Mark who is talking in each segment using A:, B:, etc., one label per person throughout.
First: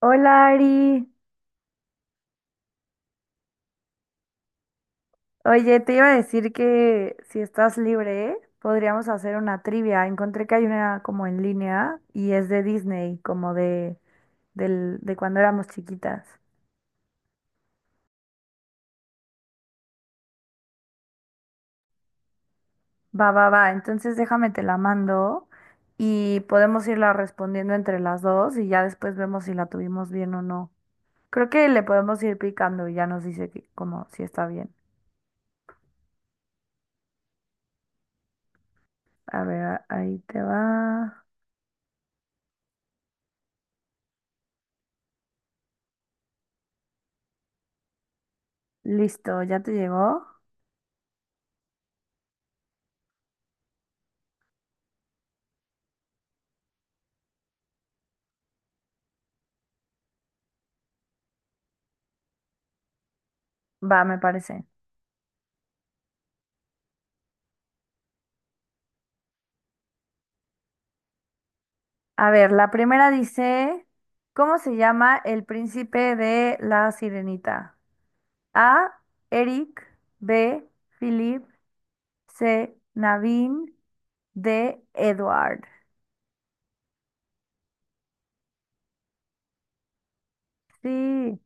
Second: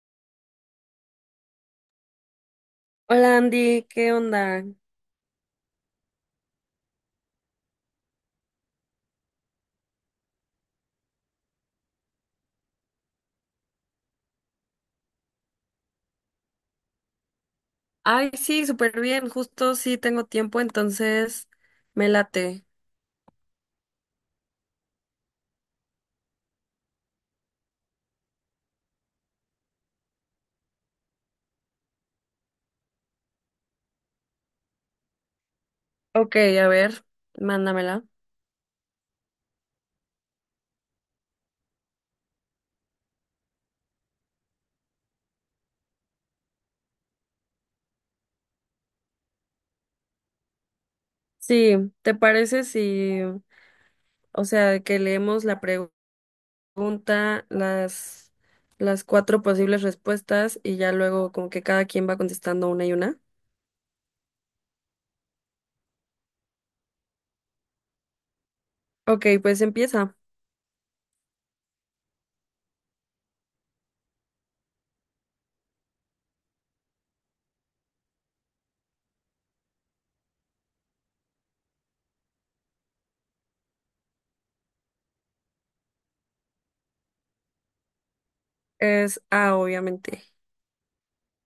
A: Hola Ari,
B: Hola Andy, ¿qué onda?
A: oye, te iba a decir que si estás libre, podríamos hacer una trivia. Encontré que hay una como en línea y es de Disney, como de cuando éramos chiquitas.
B: Ay, sí, súper bien, justo sí tengo tiempo, entonces me late.
A: Va, va, va, entonces déjame te la mando y podemos irla respondiendo entre las dos y ya después vemos si la tuvimos bien o no. Creo que le podemos ir picando y ya nos dice que, como si está bien.
B: Ok, a ver, mándamela.
A: A ver, ahí te va. Listo, ¿ya te llegó?
B: Sí, ¿te parece si, o sea, que leemos la pregunta, las, las cuatro posibles respuestas y ya luego como que cada quien va contestando una y una?
A: Va, me parece.
B: Ok, pues empieza.
A: A ver, la primera dice, ¿cómo se llama el príncipe de la sirenita? A, Eric, B, Philip, C, Naveen, D, Edward.
B: Es A, obviamente.
A: Sí,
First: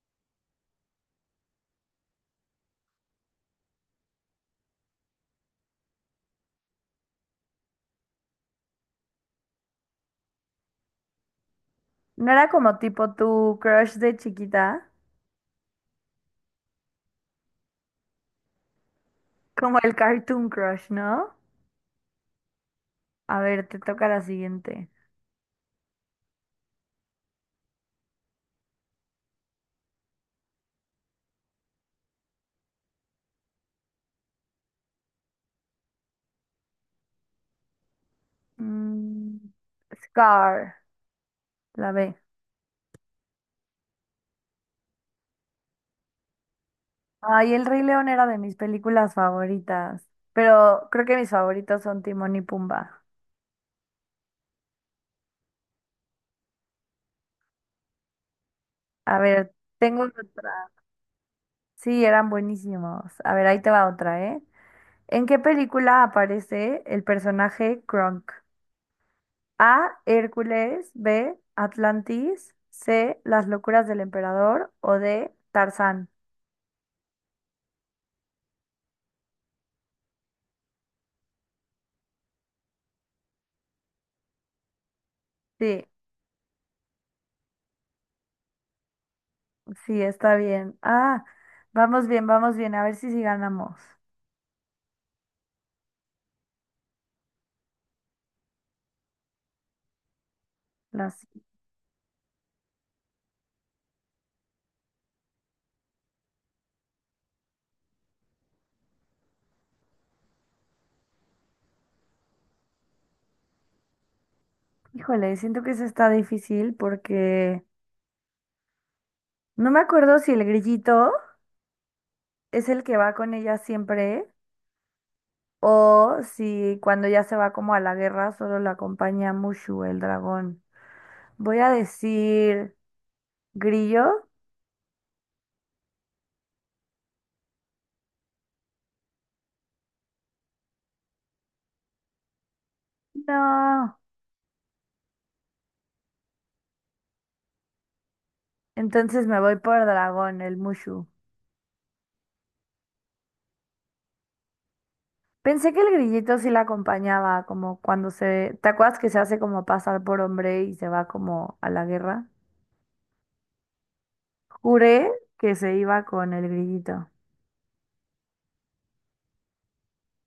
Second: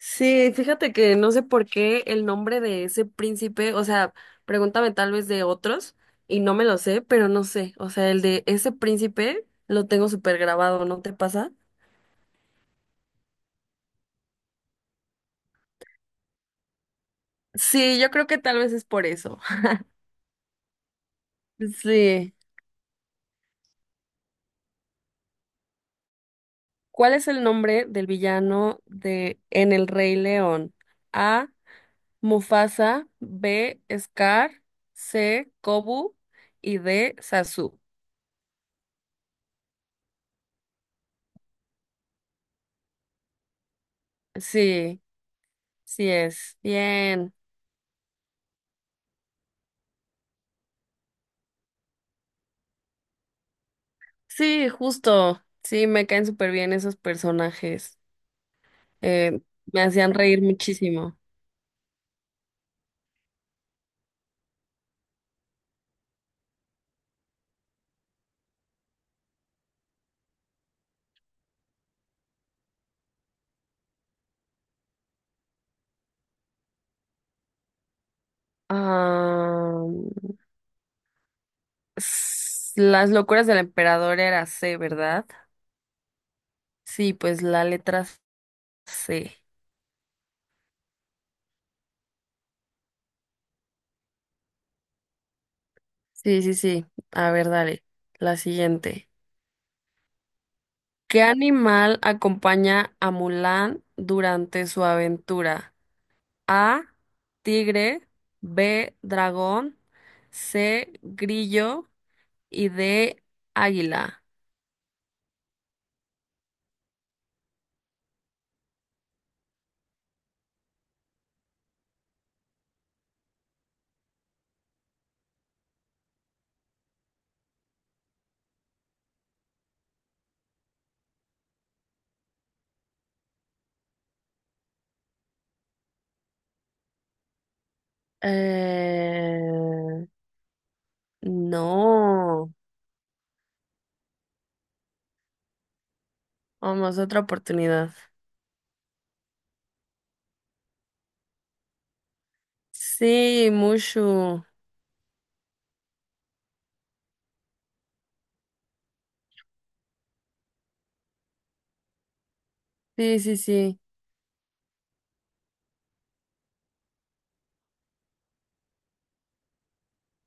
B: Sí, fíjate que no sé por qué el nombre de ese príncipe, o sea, pregúntame tal vez de otros y no me lo sé, pero no sé, o sea, el de ese príncipe lo tengo súper grabado, ¿no te pasa?
A: no era como tipo tu crush de chiquita,
B: Sí, yo creo que tal vez es por eso.
A: como el cartoon crush, ¿no?
B: Sí.
A: A ver, te toca la siguiente.
B: ¿Cuál es el nombre del villano de En el Rey León? A. Mufasa, B. Scar, C. Kobu y D. Sasu.
A: Mm, Scar, la B.
B: Sí, sí es. Bien.
A: Ay, El Rey León era de mis películas favoritas, pero creo que mis favoritos son Timón y Pumba.
B: Sí, justo. Sí, me caen súper bien esos personajes.
A: A
B: Eh,
A: ver,
B: Me
A: tengo
B: hacían reír
A: otra.
B: muchísimo.
A: Sí, eran buenísimos. A ver, ahí te va otra, ¿eh? ¿En qué película aparece el personaje Kronk? A, Hércules. B, Atlantis. C, Las locuras del emperador. O D, Tarzán.
B: Ah, las locuras del emperador era C, ¿verdad?
A: Sí,
B: Sí, pues la letra C.
A: sí, está bien. Ah, vamos bien, vamos bien. A ver si sí ganamos.
B: Sí, sí, sí. A ver, dale. La siguiente. ¿Qué
A: Las...
B: animal acompaña a Mulan durante su aventura? A, tigre, B, dragón, C, grillo y D, águila.
A: Híjole, siento que eso está difícil porque no me acuerdo si el grillito es el que va con ella siempre. O si cuando ya se va como a la guerra solo la acompaña Mushu, el dragón. Voy a decir grillo.
B: Eh, no,
A: No.
B: vamos, otra oportunidad.
A: Entonces me voy por dragón, el Mushu.
B: Sí, Mushu.
A: Pensé que el grillito sí la acompañaba, como cuando se... ¿Te acuerdas que se hace como pasar por hombre y se va como a la guerra?
B: Sí, sí, sí.
A: Juré que se iba con el grillito.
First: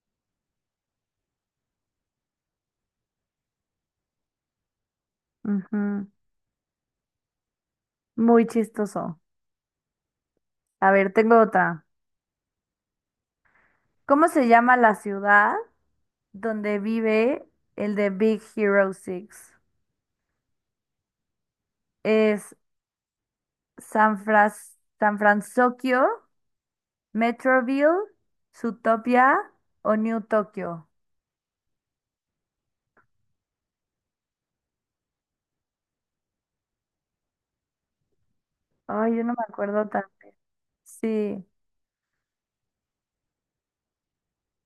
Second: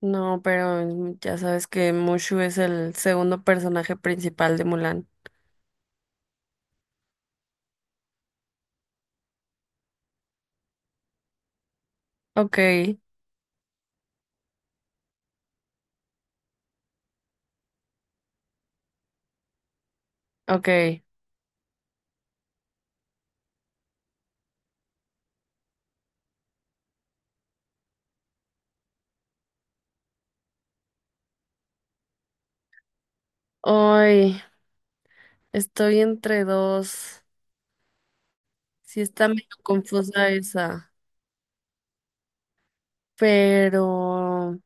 B: No, pero ya sabes que Mushu es el segundo personaje principal de Mulan.
A: Ujú. Muy chistoso. A ver, tengo otra.
B: Ok,
A: ¿Cómo se llama la ciudad donde vive el de Big Hero 6?
B: ok.
A: Es San Francisco, Metroville, Zootopia o New Tokyo.
B: Hoy estoy entre dos. Sí
A: Ay, yo
B: está
A: no me
B: medio
A: acuerdo tan
B: confusa
A: bien.
B: esa,
A: Sí.
B: pero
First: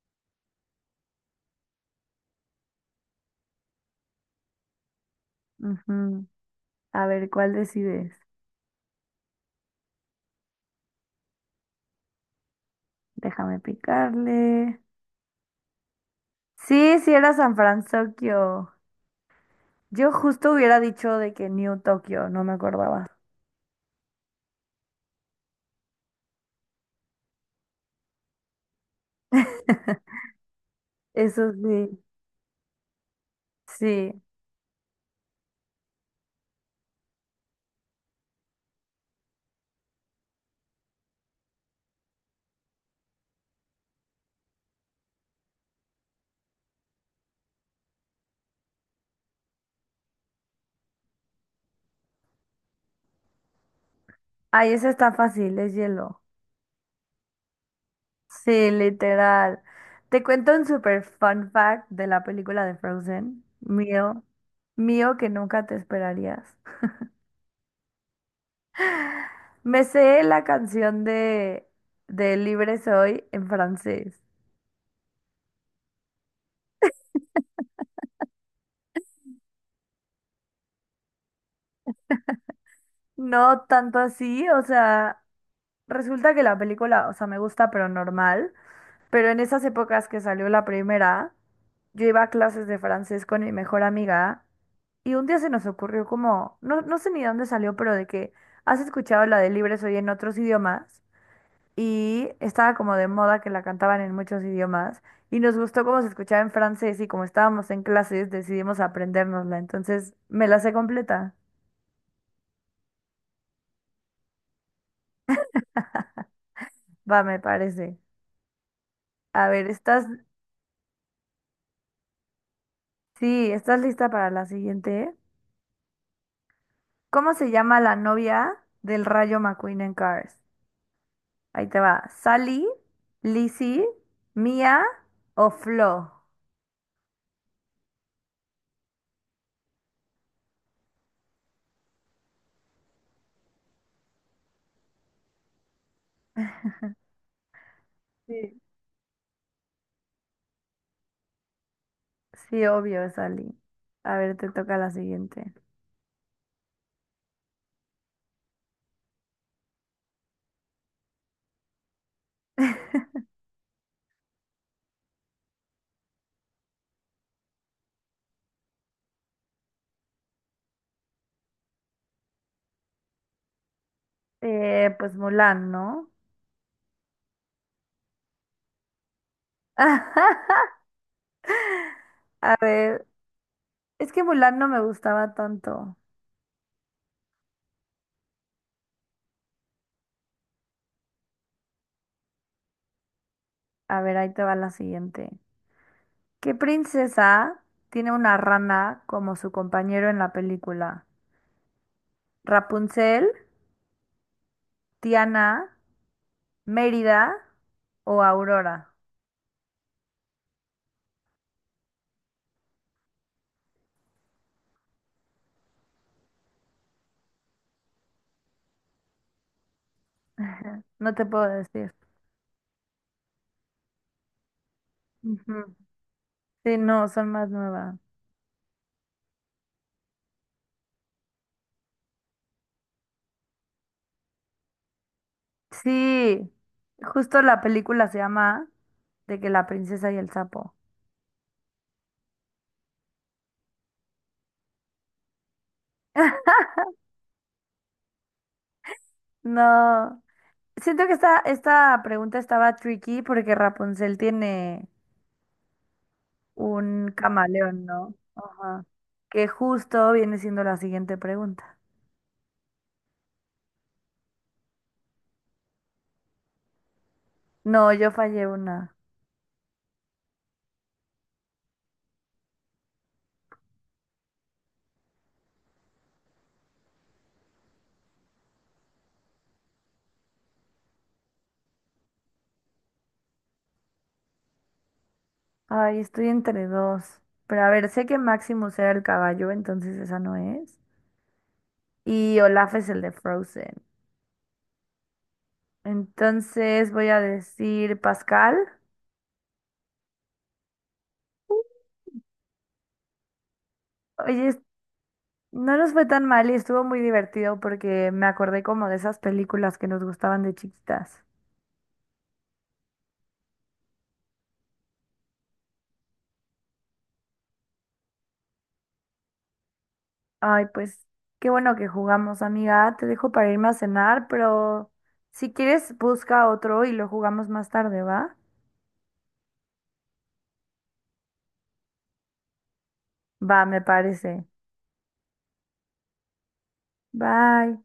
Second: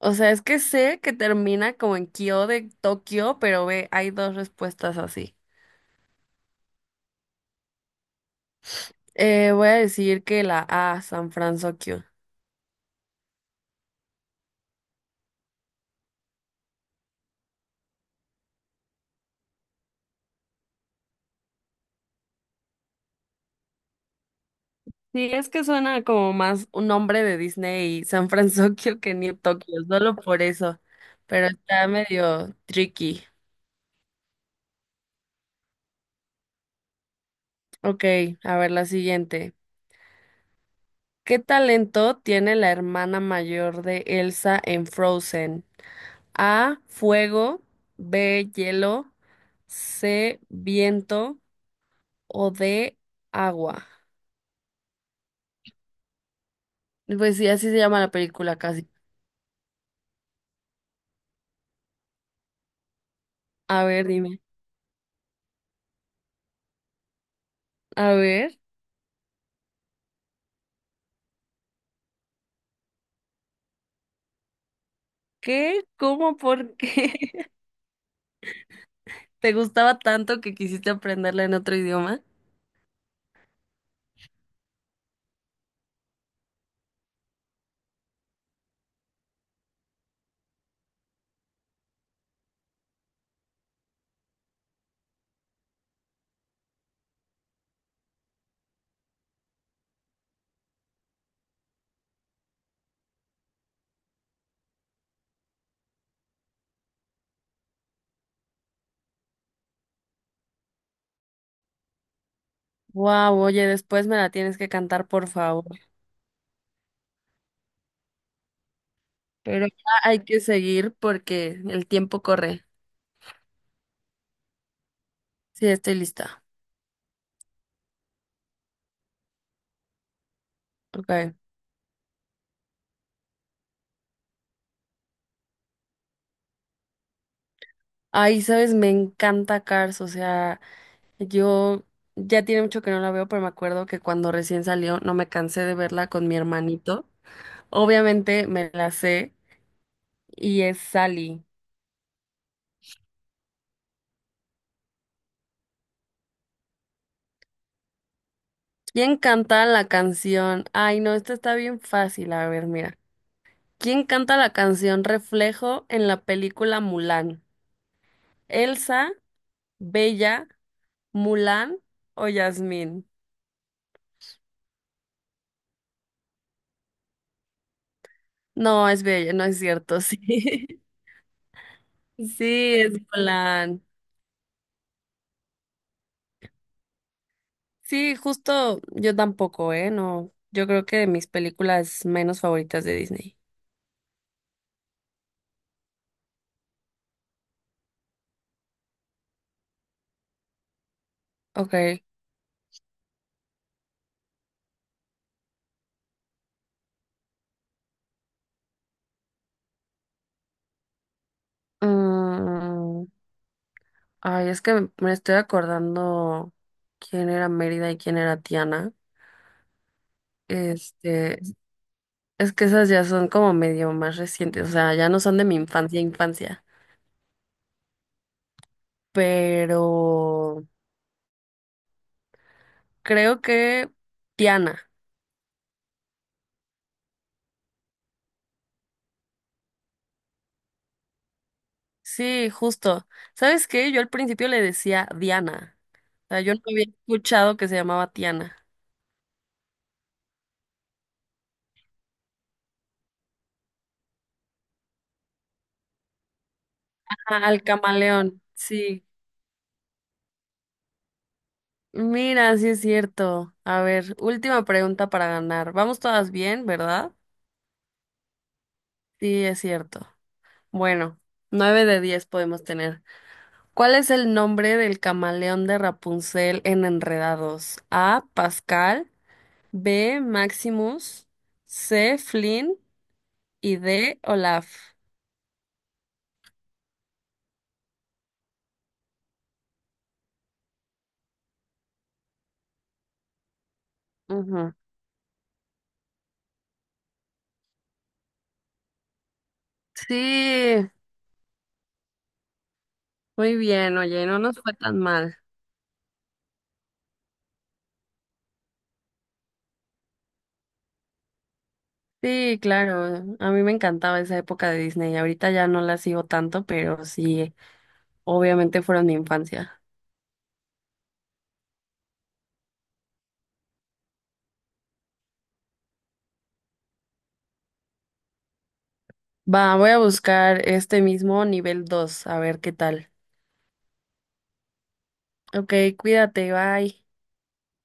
B: O sea, es que sé que termina como en Kyo de Tokio, pero ve, hay dos respuestas así.
A: Ujú. A ver, ¿cuál decides?
B: Voy a decir que la A, San Francisco.
A: Déjame picarle. Sí, sí era San Francisco. Yo justo hubiera dicho de que New Tokyo, no me acordaba.
B: Sí, es que suena como más un nombre de Disney, y San Francisco que New Tokio, solo por eso. Pero
A: Eso
B: está
A: sí.
B: medio tricky.
A: Sí.
B: Ok, a ver la siguiente. ¿Qué talento tiene la hermana mayor de Elsa en Frozen? A, fuego, B, hielo, C, viento o D, agua.
A: Ay, ese está fácil, es hielo.
B: Pues sí, así se llama la película
A: Sí,
B: casi.
A: literal. Te cuento un super fun fact de la película de Frozen,
B: A ver,
A: mío,
B: dime.
A: mío que nunca te esperarías.
B: A ver.
A: Me sé la canción de Libre Soy en francés.
B: ¿Qué? ¿Cómo? ¿Por qué? ¿Te gustaba tanto que quisiste aprenderla en otro idioma?
A: No tanto así, o sea, resulta que la película, o sea, me gusta, pero normal. Pero en esas épocas que salió la primera, yo iba a clases de francés con mi mejor amiga y un día se nos ocurrió como, no, no sé ni dónde salió, pero de que has escuchado la de Libre Soy en otros idiomas y estaba como de moda que la cantaban en muchos idiomas y nos gustó cómo se escuchaba en francés y como estábamos en clases decidimos aprendérnosla. Entonces me la sé completa.
B: Wow, oye, después me la tienes que cantar, por favor.
A: Va, me parece. A ver,
B: Pero ya
A: ¿estás,
B: hay que seguir porque el tiempo corre.
A: sí, estás lista para la siguiente?
B: Sí, estoy lista.
A: ¿Cómo se llama la novia del Rayo McQueen en Cars?
B: Ok.
A: Ahí te va. ¿Sally, Lizzie, Mia o Flo?
B: Ay, sabes, me encanta Cars, o sea, yo ya tiene mucho que no la veo, pero me acuerdo que cuando recién salió no me cansé de verla con mi hermanito. Obviamente
A: Sí.
B: me la sé y es Sally.
A: Sí, obvio, Sally. A ver, te toca la siguiente.
B: ¿Quién canta la canción? Ay, no, esta está bien fácil. A ver, mira. ¿Quién canta la canción Reflejo en la película Mulan? ¿Elsa, Bella, Mulan o Yasmín?
A: Pues Mulan, ¿no?
B: No, es Bella, no es cierto, sí.
A: A
B: Sí, es
A: ver,
B: Mulan.
A: es que Mulan no me gustaba tanto.
B: Sí, justo yo tampoco, ¿eh? No, yo creo que de mis películas menos favoritas de Disney.
A: A ver, ahí te va la siguiente. ¿Qué princesa tiene una rana como su compañero en la película?
B: Ok.
A: ¿Rapunzel, Tiana, Mérida o Aurora?
B: mm, Ay, es que me estoy acordando quién era Mérida y quién era Tiana.
A: No te
B: Este,
A: puedo decir.
B: Es que esas ya son como medio más recientes, o sea, ya no son de mi
A: Ujú.
B: infancia, infancia.
A: Sí, no, son más nuevas.
B: Pero creo que Diana.
A: Sí, justo la película se llama de que la princesa y el sapo.
B: Sí, justo. ¿Sabes qué? Yo al principio le decía Diana. O sea, yo no había escuchado que se llamaba Tiana.
A: No, siento que esta pregunta estaba tricky porque Rapunzel tiene un
B: Ah, al
A: camaleón, ¿no?
B: camaleón,
A: Ajá.
B: sí.
A: Que justo viene siendo la siguiente pregunta.
B: Mira, sí es cierto. A ver, última pregunta para ganar. Vamos todas bien, ¿verdad?
A: No, yo fallé una.
B: Sí, es cierto. Bueno, 9 de 10 podemos tener. ¿Cuál es el nombre del camaleón de Rapunzel en Enredados? A. Pascal, B. Maximus, C. Flynn y D. Olaf.
A: Ay, estoy entre dos. Pero a ver, sé que Maximus era el caballo, entonces esa no es. Y Olaf es el de Frozen.
B: Ujú.
A: Entonces voy a decir Pascal.
B: Sí, muy bien, oye, no
A: Oye,
B: nos fue tan mal.
A: no nos fue tan mal y estuvo muy divertido porque me acordé como de esas películas que nos gustaban de chiquitas.
B: Sí, claro, a mí me encantaba esa época de Disney. Ahorita ya no la sigo tanto, pero sí, obviamente fueron mi infancia.
A: Ay, pues qué bueno que jugamos, amiga. Te dejo para irme a cenar, pero si quieres busca otro y lo jugamos más tarde, ¿va?
B: Va, voy a buscar este mismo nivel 2, a ver qué tal.
A: Va, me parece.
B: Ok, cuídate, bye.
A: Bye.